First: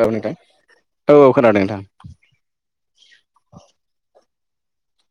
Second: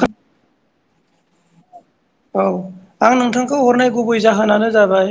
औ नोंथां औ औ खोनादों नोंथां औ आं नोंथांखौ हरनाय गुबै जाहोनानो जाबाय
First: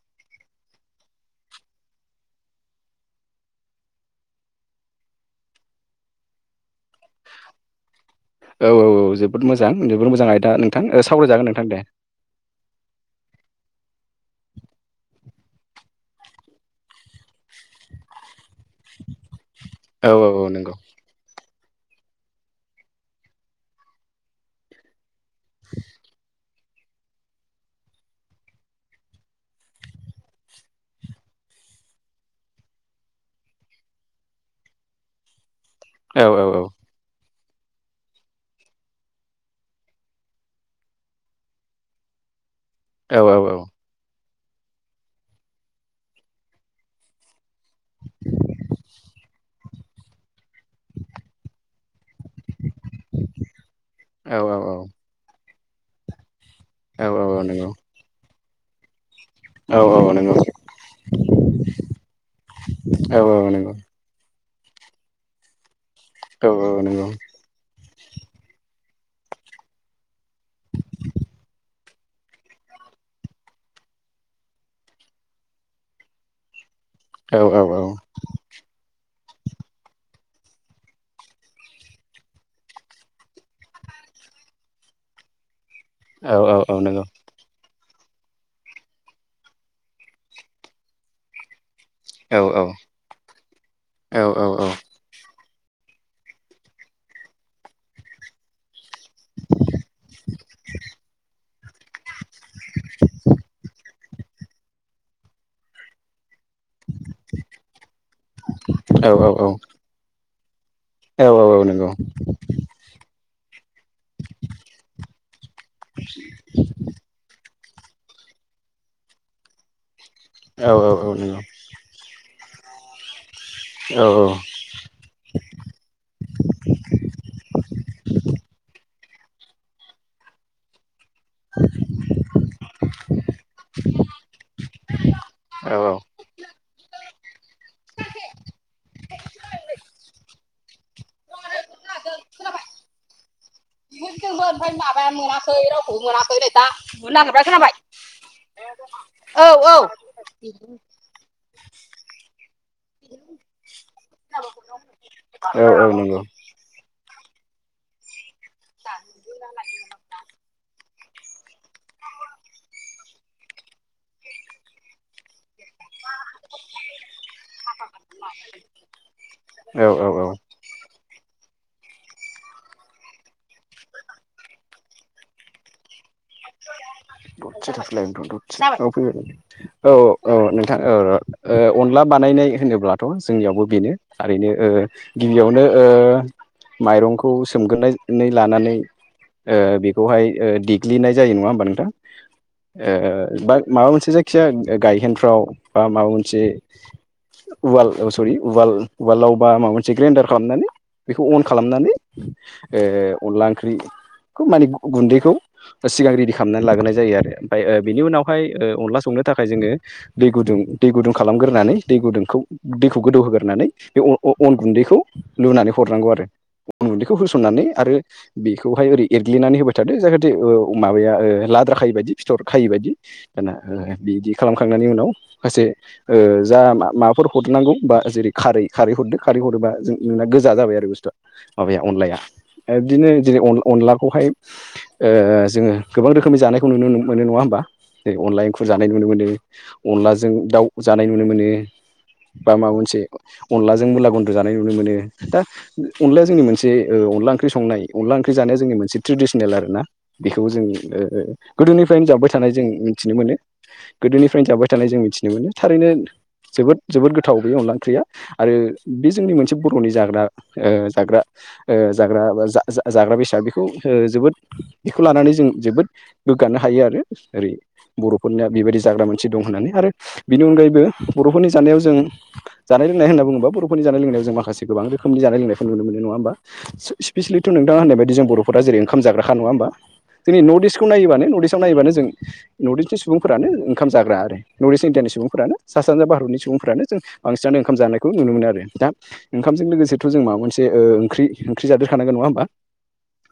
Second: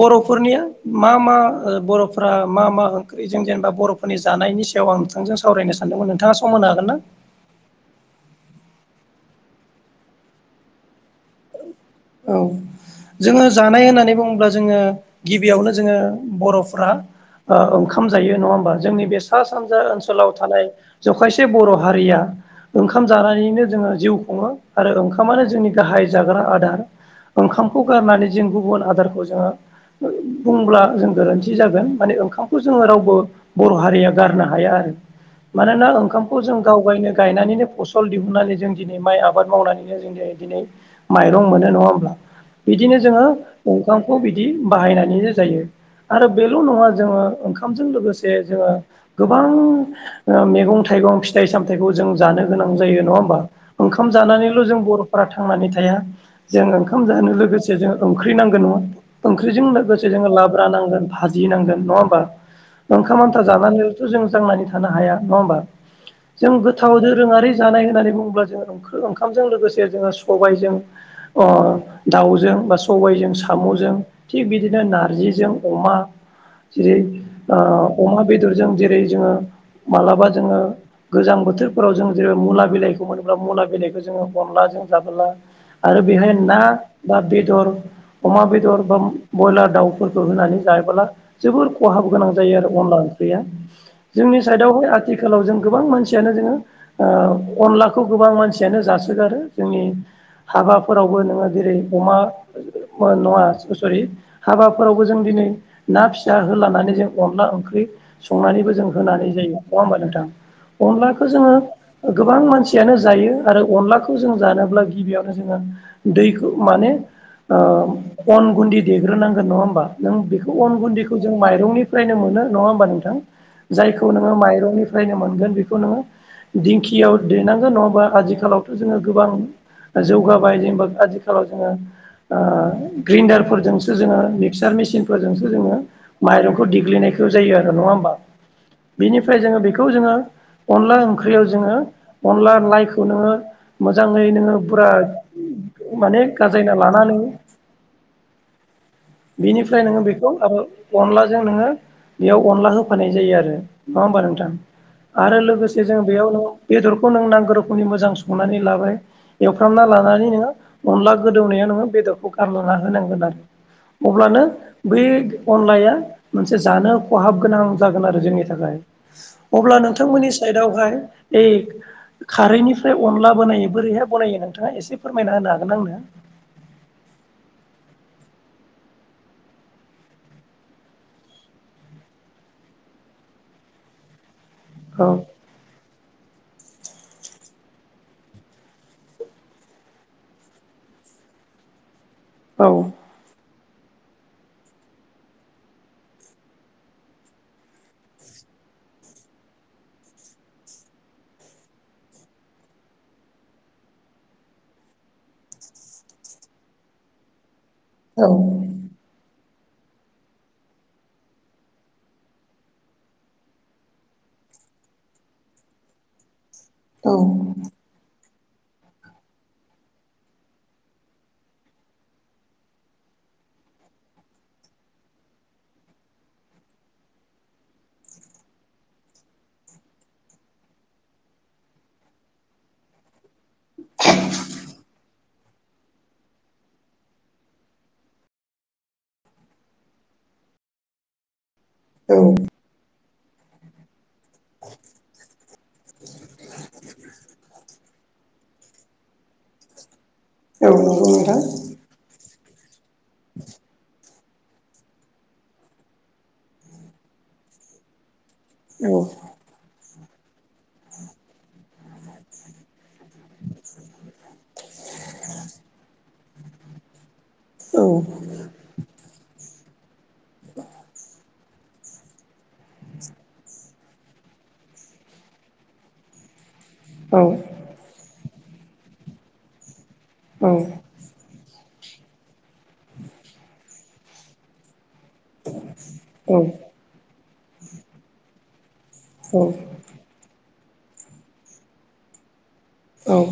बर'फोरनिया मा मा बर'फ मा मा जों जेनेबा बर'फोरनि जानायनि सायाव आं नोंथांजों सावरायनो सानदोंमोन नोंथाङा सम होनो हागोन ना औ औ औ जोबोद मोजां जोबोद मोजां आयदा नोंथां सावरायजागोन नोंथां दे औ जोङो जानाय होननानै बुङोब्ला जोङो गिबियावनो जोङो बर'फ्रा ओंखाम जायो नङा होमबा जोंनि बे सा सानजा औ औ ओनसोलाव औ थानाय नंगौ जखायसे बर' हारिया ओंखाम जानानैनो जोङो जिउ खुङो आरो ओंखामानो जोंनि गाहाय जाग्रा आदार ओंखामखौ गारनानै जों गुबुन आदारखौ जोङो बुंब्ला जों गोरोन्थि जागोन माने ओंखामखौ जोङो रावबो बर' हारिया गारनो हाया आर मानोना औ ओंखामखौ औ जों औ गाव गायनो गायनानै नो फसल दिहुननानै जों दिनै माइ आबाद मावनानैनो जों दिनै माइरं मोनो नङा होमब्ला। बिदिनो औ जोङो औ ओंखामखौ बि जि बाहायनानै जायो आरो बेल' नङा जोङो ओंखामजों लोगोसे जोङो। गोबां ओ मैगं थाइगं फिथाइ सामथायाइखौ जों जानो गोनां जायो नङा होनबा ओंखाम औ जानानैल जों बरफोरा थांनानै थाया जों ओंखाम औ जानो औ औ नंगौ लोगोसे जों ओंख्रि नांगौ नङा। ओंख्रिजों औ औ लोगोसे जोङो नंगौ लाब्रा नांगोन भाजि नांगोन नङा होमबा। ओंखाम औ आन्था औ नंगौ जानानैलथ' जों। थांनानै थानो हाया नङा होमबा जों औ औ गोथाव नंगौ दोरोङारि जानाय होननानै बुङोब्ला जोङों। ओंखामजों लोगोसे जोङो सबायजों। अ दाउजों बा सबायजों सामजों थिग बिदिनो नारजिजों अमा। जे औ औ ओ अमा बेदरजों जेरै जोङो मालाबा जोङो गोजां बोथोरफोराव जों मुला बिलाइखौ मोनोब्ला मुला बिलाइखौ जोङो। अनलाजों जाबोला आरो बेहाय औ ना औ औ नंगौ बा बेदर अमा बेदर बा ब्रयलार दाउफोरखौ होनानै जायोबोला जोबोर कहाब गोनां औ जायो औ आरो अनला ओंख्रिया औ नंगौ औ नंगौ औ जोंनि नंगौ साइडआवहाय आथिखालाव जों गोबां मानसियानो जोङो ओ अनलाखौ गोबां मानसियानो जासै आरो जोंनि हाबाफ नोङो जेरै अमा नङा सरि हाबाफोरावबो जों दिनै ना फि फिसा होलानानै जों अनला ओंख्रि संनानैबो जों होनानै औ जायो नङा होमबा नोंथां? अनलाखौ जोङो गोबां मानसियानो जायो आरो अनलाखौ जों जानोब्ला गिबियावनो जोङो दैखौ माने ओ अन गुन्दि देग्रोनांगोन नङा होमबा? नों बेखौ अन गुन्दैखौ जों माइरंनिफ्रायनो मोनो नङा होमबा नोंथां। जायखौ नोङो माइरंनिफ्रायनो मोनगोन बेखौ नोङो दिंखियाव दैेनांगोन नङाबा आजिखालावथ' जोङो गोबां जौगाबाय जेनेबा आजि जेराव जोङो। ओ ग्रेन्डारफोरजोंसो जोङो मिक्सार मेसिनफोरजोंसो जोङो माइरं देग्लिनायखौ जायो आरो नङा हमबा बेनिफ्राय जोङो बेखौ जोङो अनला ओंख्रियाव जोङो अनला लानायखौ नोङो मोजाङै नोङो पुरा माने गाजायना लानानै। बिनिफ्राय नोङो बेखौ आरो अनलाजों नोङो बेयाव अनला होफानाय जायो आरो नङा होमबा नोंथां आरो लोगोसे जों बेयाव ननों बेदर खौ नों नांगौ रोखोमनि मोजां संनानै लाबाय एवफ्रामना लानानै नोङो अनला गोदौनाया नोङो बेदरखौ गारलाना होनांगोन आरो अब्लानो बे अनलाया मोनसे जानो खहाब गोनां जागोन आरो जोंनि थाखाय अब्ला औ नोंथांमोननि सायाव [unintelligible] ए खारैनिफ्राय अनला बानायो बोरैहाय बनायो नोंथाङा एसे फोरमायना होनो हाग नों आंनो ददसे थाथ'लाय ओं ददसे औ फैबाय औ औ नोंथां औ र। ओ अनला बानायनाय होनोब्लाथ जोंनियावबो बेनो ओरैनो ओ गिबियावनो ओ माइरंखौ सोमगोरनायनै लानानै ओ बेखौहाय देग्लिनाय जायो नङा होमबा नोंथां औ ओ बा माबा मोनसे जायखिजाया गायहेनफ्राव बा माबा मोनसे उवाल सरि उवाल उवालावबा माबा मोनसे ग्रेन्डार खालामनानै। बेखौ अन खालामनानै ओ अनला ओंख्रिखौ माने गुन्दैखौ सिगां रेडि खालामनानै लाग्रोनाय जायो आरो ओमफ्राय ओ बिनि उनावहाय ओ औ अनला संनो थाख [unintelligible] जोङो दै गुदुं दै गुदुं खालामगोरनानै दै गुदुंखौ दैखौ गोदौहोगोरनानै बे अ अ अन गुन्दैखौ लुनानै हरनांगौ आरो उन गन्दैखौ औ होसननानै आरो बेखौहाय ओरै एरग्लिनानै होबाय थादो जाहाथे ओ माबाया ओ लाद्रा खायि बायदि फिथर खायै बायदि दाना बिदि खालामखांनायनि उनाव [unintelligible] ओ जा मा माबाफोर हरनांगौ बा जेरै खारै खारै हरदो खारै हरोबा जों नोंना गोजा जाबाय बाय आरो बुस्थुआ माबाया अनलाया बिदिनो जेरै अनला-अनलाखौहाय ओ जोङो गोबां रोखोमनि जानायखौ नुनो मोनो नङा होमबा ओ अनला एंखुर जानाय नुनो मोनो अनलाजों दाउ जानाय नुनो मोनो औ बा माबा मोनसे अनलाजों मुला गुन जानाय नुनो मोनो दा अनलाया जोंनि मोनसे ओ अनला ओंख्रि संनाय अनला ओंख्रि जानाया जोंनि मोनसे ट्रेडिसनेल आरोना बेखौबो जों नंगौ ओ नोंथां गोदोनिफ्रायनो जाबोबाय थानाय जों मिथिनो मोनो गोदोनिफ्रायनो जाबाय थानाय जों मिथिनो मोनो थारैनो जोबोद जोबोद गोथाव बे अनला ओंख्रिया आरो औ बे जोंनि मोनसे बर'नि जाग्रा ओ जाग्रा ओ जाग्रा जा-जा-जाग्रा बेसाद बेखौ ओ जोबोद बेखौ लानानै जों जोबोद गोग्गानो हायो आरो ओरै औ बरफोरना बेबायदि जाग्रा मानसे दं होननानै आरो बिनि अनगायैबो बरफोरनि जानायाव जों जानाय लोंनाय होनना बुङोबा बरफोरनि जानाय लोंनायाव जों माखासे गोबां रोखोमनि जानाय लोंनायखौ नुनो मोनो नङा होमबा। स्पेसिलिथ नोंथाङा होननाय बाइदि जों बरफोरा जेरै ओखाम जाग्राखा नङा होमबा दिनै नर्थ इस्टखौ नायोबानो नर्थ इस्त नायोबानो जों नर्थ इस्त नि सुबुंफोरानो ओंखाम जाग्रा आरो नर्थ इन्डियानि सुबुं सुबुंफोरानो सा सानजा भारतनि सुबुंफोरानो जों बांसिनानो ओंखाम जानायखौ नुनो मोनो आरो दा ओंखामजों लोगोसेथ जों माबा मोनसे ओ ओंख्रि ओंख्रि जादेरखानांगोन नङा होमबा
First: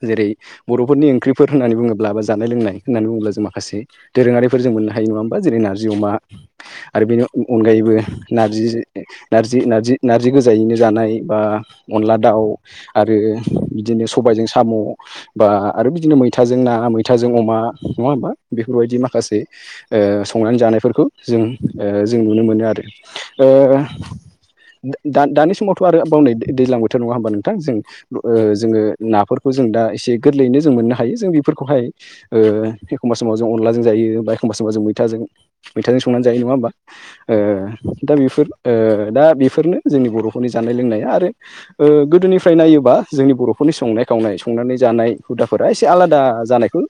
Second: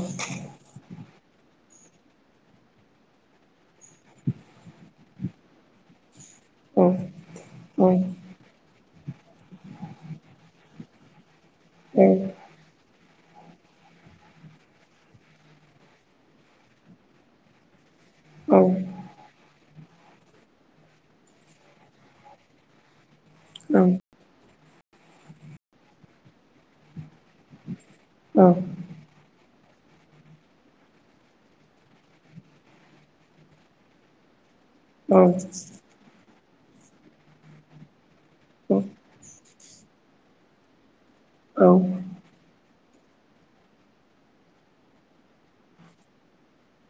जेरै बर'फोरनि फोर होननानै बुङोब्ला बा जानाय लोंनाय होननानै बुङोब्ला जों माखासे दोरोङारिफोर जों मोननो हायो नङा होमबा जेरै नारजि अमा आरो बेनि अनगायैबो नारजि नारजि नारजि नारजि गोजायैनो जानाय बा अनला दाउ आरो बिदिनो सबायजों साम' बा आरो बिदिनो मैथाजों ना मैथाजों अमा नङा होमबा बेफोरबायदि माखासे ओ संनानै जानायफोरखौ जों ओ जों नुनो मोनो आरो ओ दा दानि समावथ' आरोबावनै दैज्लां बोथोर नङा होमबा नोंथां जों ओ जोङो नाफोर खौ जों दा एसे गोरलैयैनो जों मोननो हायो जों बेफोरखौहाय ओ एखमबा समाव जों अनलाजों जायो बा एखमबा समबा जों मैथाजों मैथाजों संनानै जायो नङा होमबा ओ दा बेफोर ओ दा बेफोरनो जोंनि बरफोरनि जानाय लोंनाया ओ गोदोनिफ्राय नायोबा जोंनि बर'फोरनि संनाय खावनाय संनानै जानाय हुदाफोर दा एसे आलादा जानायखौ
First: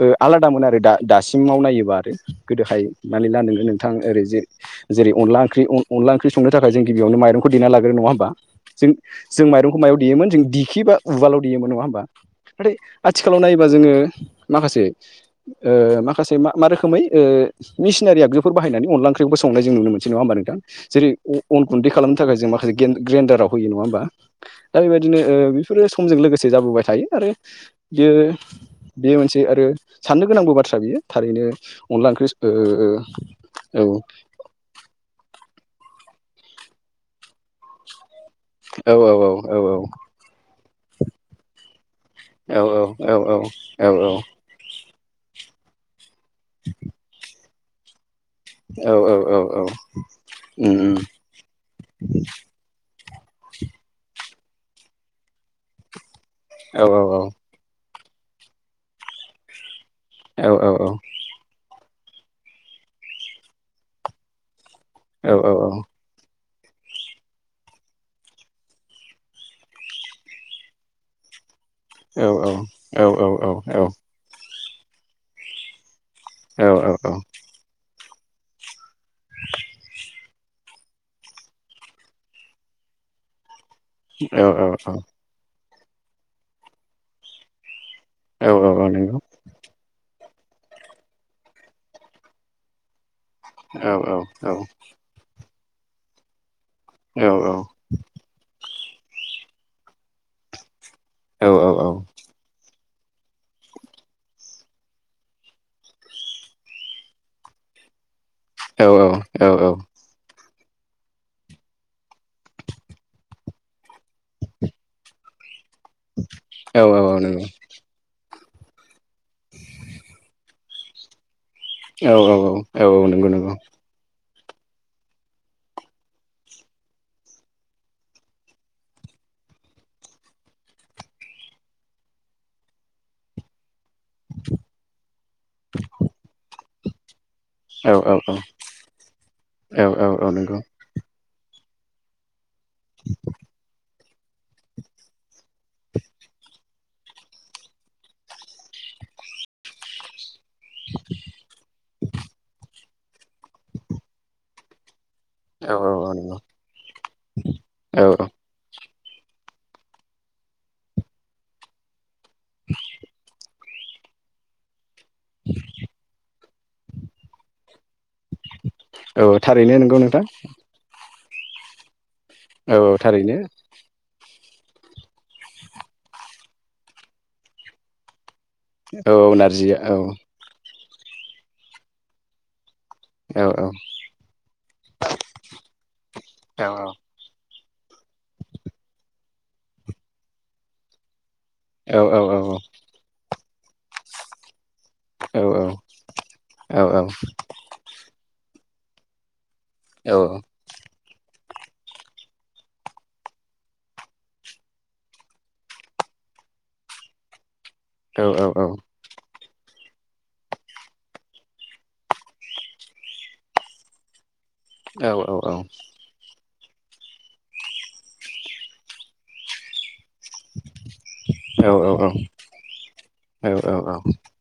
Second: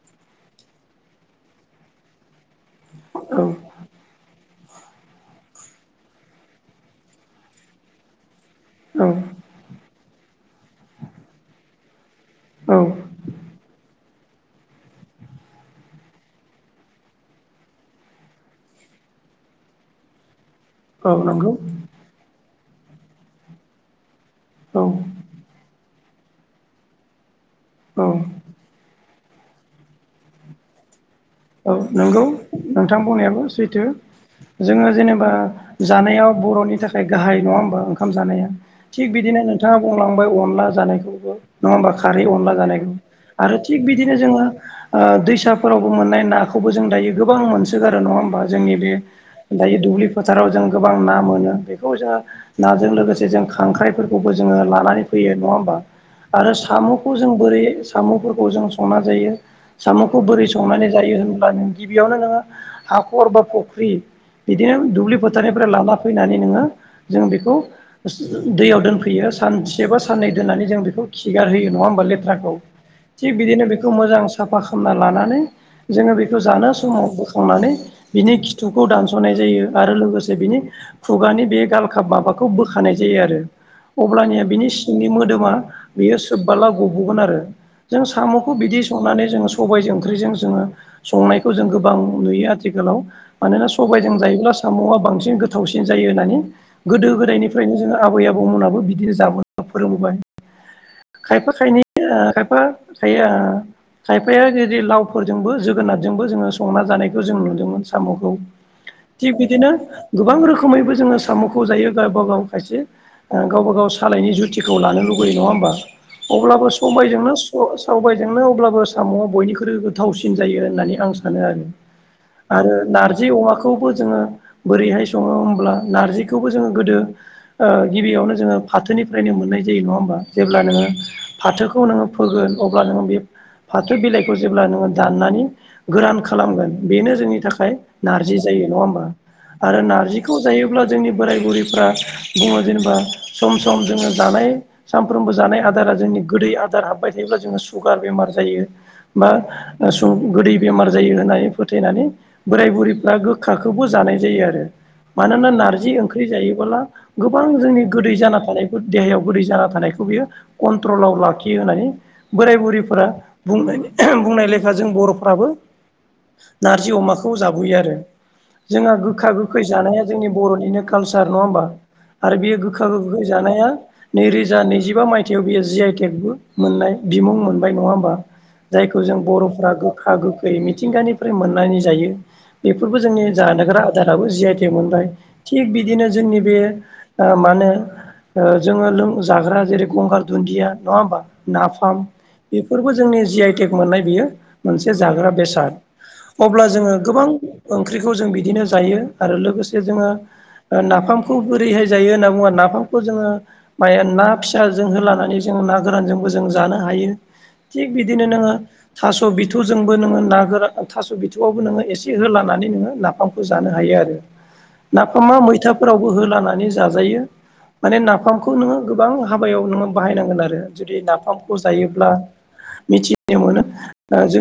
ओ आलादामोन आरो दा-दासिमाव नायोबा आरो गोदोहाय माने ला नोङो औ नोंथां ओरैजे जेरै अनला ओंख्रि अनला ओंख्रि संनो थाखाय जों गिबियावनो माइरंखौ देना लागोयो नङा होमबा जों औ जों माइरंखौ मायाव देयोमोन जों दिखि बा उवालाव देयोमोन नङा होमबा औ नाथाय थिखालाव नायोबा जोङो माखासे ओ माखासे मा मा रोखोमै ओ मिसिनारि [unintelligible] आगजुफोर बाहायनानै अनला ओंख्रिखौब़ संनाय जों नुनो मोनसै नङा होनबा नोंथां जेरै अ नंगौ अन गुन्दै खालामनो थाखाय जों माखासे गेन ग्रेन्दाराव होयो नङा होमबा दा औ बेबायदिनो ओ बेफोरो समजों लोगोसे जाबोबाय थायो आरो बियो औ बेयो मोनसे आरो साननो गोनांबो बाथ्रा बियो थारैनो औ अनला नंगौ ओंख्रि नोंथां बुंनायाबो सैथो ओ जोङो जेनेबा जानायाव बर'नि थाखाय गाहाय नङा होमबा ओं ओंखाम जानाया औ थिग बिदिनो औ नोंथाङा बुंलांबाय अनला जानायखौबो नङा होमबा। खारै अनला औ जानायखौ आरो थिग औ औ बिदिनो जोङो ओ दैसाफोरावबो मोननाय नाखौबो जों दायो गोबां मोनसोगारो नङा होम जोंनि बे औ औ औ दायो दुब्लि फोथाराव जों उम गोबां उम ना मोनो बेखौ जोङो नाजों लोगोसे जों खांख्राइफोरखौबो जोङो लानानै फैयो नङा होमबा आरो औ औ साम'खौ जों बोरै साम' जों संना जायो। साम'खौ बोरै औ औ संनानै जायो होमबा जों गिबियावनो नो हाख'र बा फख्रि बिदिनो दुब्लि औ औ फोथारनिफ्राय लाना फैनानै नोङो जों बेखौ दैयाव दोनफैयो सानसे बा साननै दोननानै जों बेखौ खिगारहोयो। नङा होनबा लथ्राखौ थिकबिदिनो बेखौ मोजां साफा खालामामना लानानै जोङो बेखौ जानो समाव बोखांनानै बिनि खिथु खौ दानस'नाय जायो आरो लोगोसे बिनि खुगानि बे गालखाब माबाखौ बोखानाय जायो आरो अब्लानिया बिनि औ सिंनि औ मोदोमा बियो सोबबला ग'बोगोन आरो जों साम'खौ औ बिदि औ नंगौ संनानै जोङो सबायजों ओंख्रिजों जोङो संनायखौ जों गोबां नुयो आथिखालाव मानोना औ सबायजों जायोब्ला साम'आ बांसिन गो थावसिन जायो होन्नानै गोदो-गोदायनिफ्रायनो जों आबै-आबौमोनहाबो बिदिनो जाबो ना फोरोंबोबाय खायफा खायनै ओ खायफा जाया खायफाया जदि लावफोरजोंबो जो गोनारजों बो संना जानायखौ जों नुदों साम बिदिनो गोबां रोखो खोमैबो जोङो साम'खौ जायो गावब गाव खायसे ओ गावबा गाव सालायनि जुथिखौ लानो लुबगैयो नङा होमबा? अब्लाबो औ औ समायजोंनो नंगौ सबायजोंनो अब्लाबो साम'आ बयनिख्रुइ गोथावसिन जायो होननानै आं सानो आरो औ औ आरो औ औ नारजि नंगौ नंगौ अमाखौबो जोङो बोरैहाय सङो होमब्ला नारजिखौबो जोङो गोदो गिबियावनो जोङो फाथोनिफ्रायनो मोन नाय जायो नङा हा जेब्ला नोङो फाथोखौ नोङो फोगोन अब्ला नोङो बे फाथो बिलाइखौ जेब्ला नोङो दाननानै गोरान खालामगोन बेनो जोंनि थाखाय औ औ नारजि जायो नङा होमबा आरो औ औ नारजिखौ नंगौ जायोब्ला जोंनि बोराय-बुरैफ्रा बुङो जेनेबा सम सम जोङो जानाय सानफ्रोमबो जानाय आदारा जोंनि गोदै आदार हाबबाय थायोब्ला जोङो सुगार बेमार जायो। बा गोदै बेमार जायो होननानै फोथायनानै बोराय-बुरै फोरा गोखा खौबो जानाय जायो आरो मानोना औ नारजि ओंख्रि नंगौ जायोबोला गोबां जोंनि औ गोदै जाना थानायफोर देहायाव गोदै जाना थानायखौ बियो कन्ट्रलाव लाखियो होननानै बोराय-बुरैफोरा बुं-बुंनाय लेखा जों बर'फ्राबो नारजि अमाखौ जाबोयो आरो। जोंहा औ गोखा औ गोखै थारैनो नंगौ जानाया नोंथां जोंनि बर'निनो कालसार नङा होमबा आरो बेयो औ गोखा औ गो गोखै थारैनो जानाया नैरो जा नैजिबा मायथाइयाव बियो जि आइ टेकबो मोननाय बिमुं मोनबाय नङा होमबा? जायखौ जों औ बर'फ्रा नारजिया औ गोखा गोखै मिथिंगानिफ्राय मोननानै जायो। बेफोरबो जोंनि औ जानोग्रा आदाराबो जि आइ टेग मोनबाय थिग बिदिनो जोंनि बे औ ओ मा होनो जोङो लों जाग्रा जेरै गंगार दुन्दिया नङा होमबा नाफाम औ औ बेफोरबो जोंनि जि आइटेक मोननाय बेयो मोनसे जाग्रा औ बेसाद अब्ला जोङो गोबां ओंख्रिखौ जों बिदिनो जायो आरो लोगोसे जोङो नाफाम खौ बोरैहाय जायो होन्ना बुङो नाफामखौ जोङो मा ना फिसाजों होलानानै जोङो ना गोरानजोंबो जों जानो हायो। थिक बिदिनो नोङो थास'बि थौजोंबो नोङो ना गोरा थास' बिथौआवबो नोङो एसे होलानानै नोङो नाफामखौ जानो हायो आरो। नाफामा मैथाफोरावबो होलानै जाजायो माने नाफामखौ नोङो गोबां हाबायाव नोङो बाहायनांगोन आरो जुदि नाफामखौ जायोब्ला मिथिनो मोनो।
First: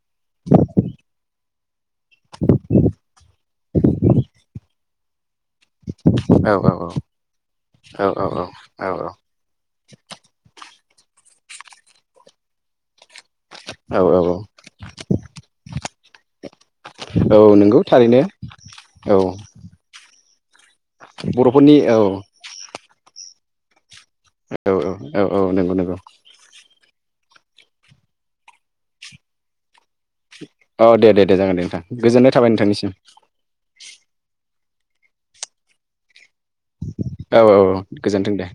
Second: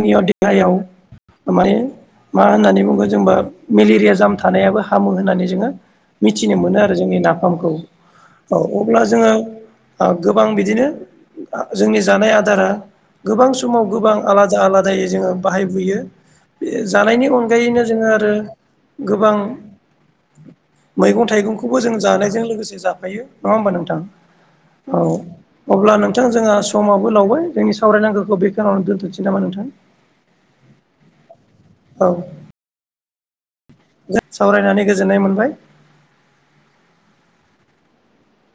निय देहायाव माने मा होननानै बुङो जोंबा मेलेरिया जाम थानायाबो हामो होननानै जों मिथिनो मोनो आरो जोंनि नाफामखौ औ अब्ला जोङो ओ गोबां बिदिनो जोंनि जानाय आदारा गोबां समाव गोबां आलादा आलादायै जोङो बाहायबोयो बे जानायनि नंगौ अनगायैनो जोङो थारैनो आरो औ गोबां मैगं बर'फोरनि थाइगंखौबो जों औ जानायजों लोगोसे जाफायो नङा होमबा नोंथां। औ अब्ला नोंथां जोंहा समाबो लावबाय जोंनि सावरायनांगौखौ बे खिनियावनो दोनथ'सै नामा नोंथां? औ दे दे दे जागोन दे नोंथां औ गोजोननाय थाबाय नोंथांनिसिम सावरायनानै गोजोननाय मोनबाय औ गोजोनथों दे।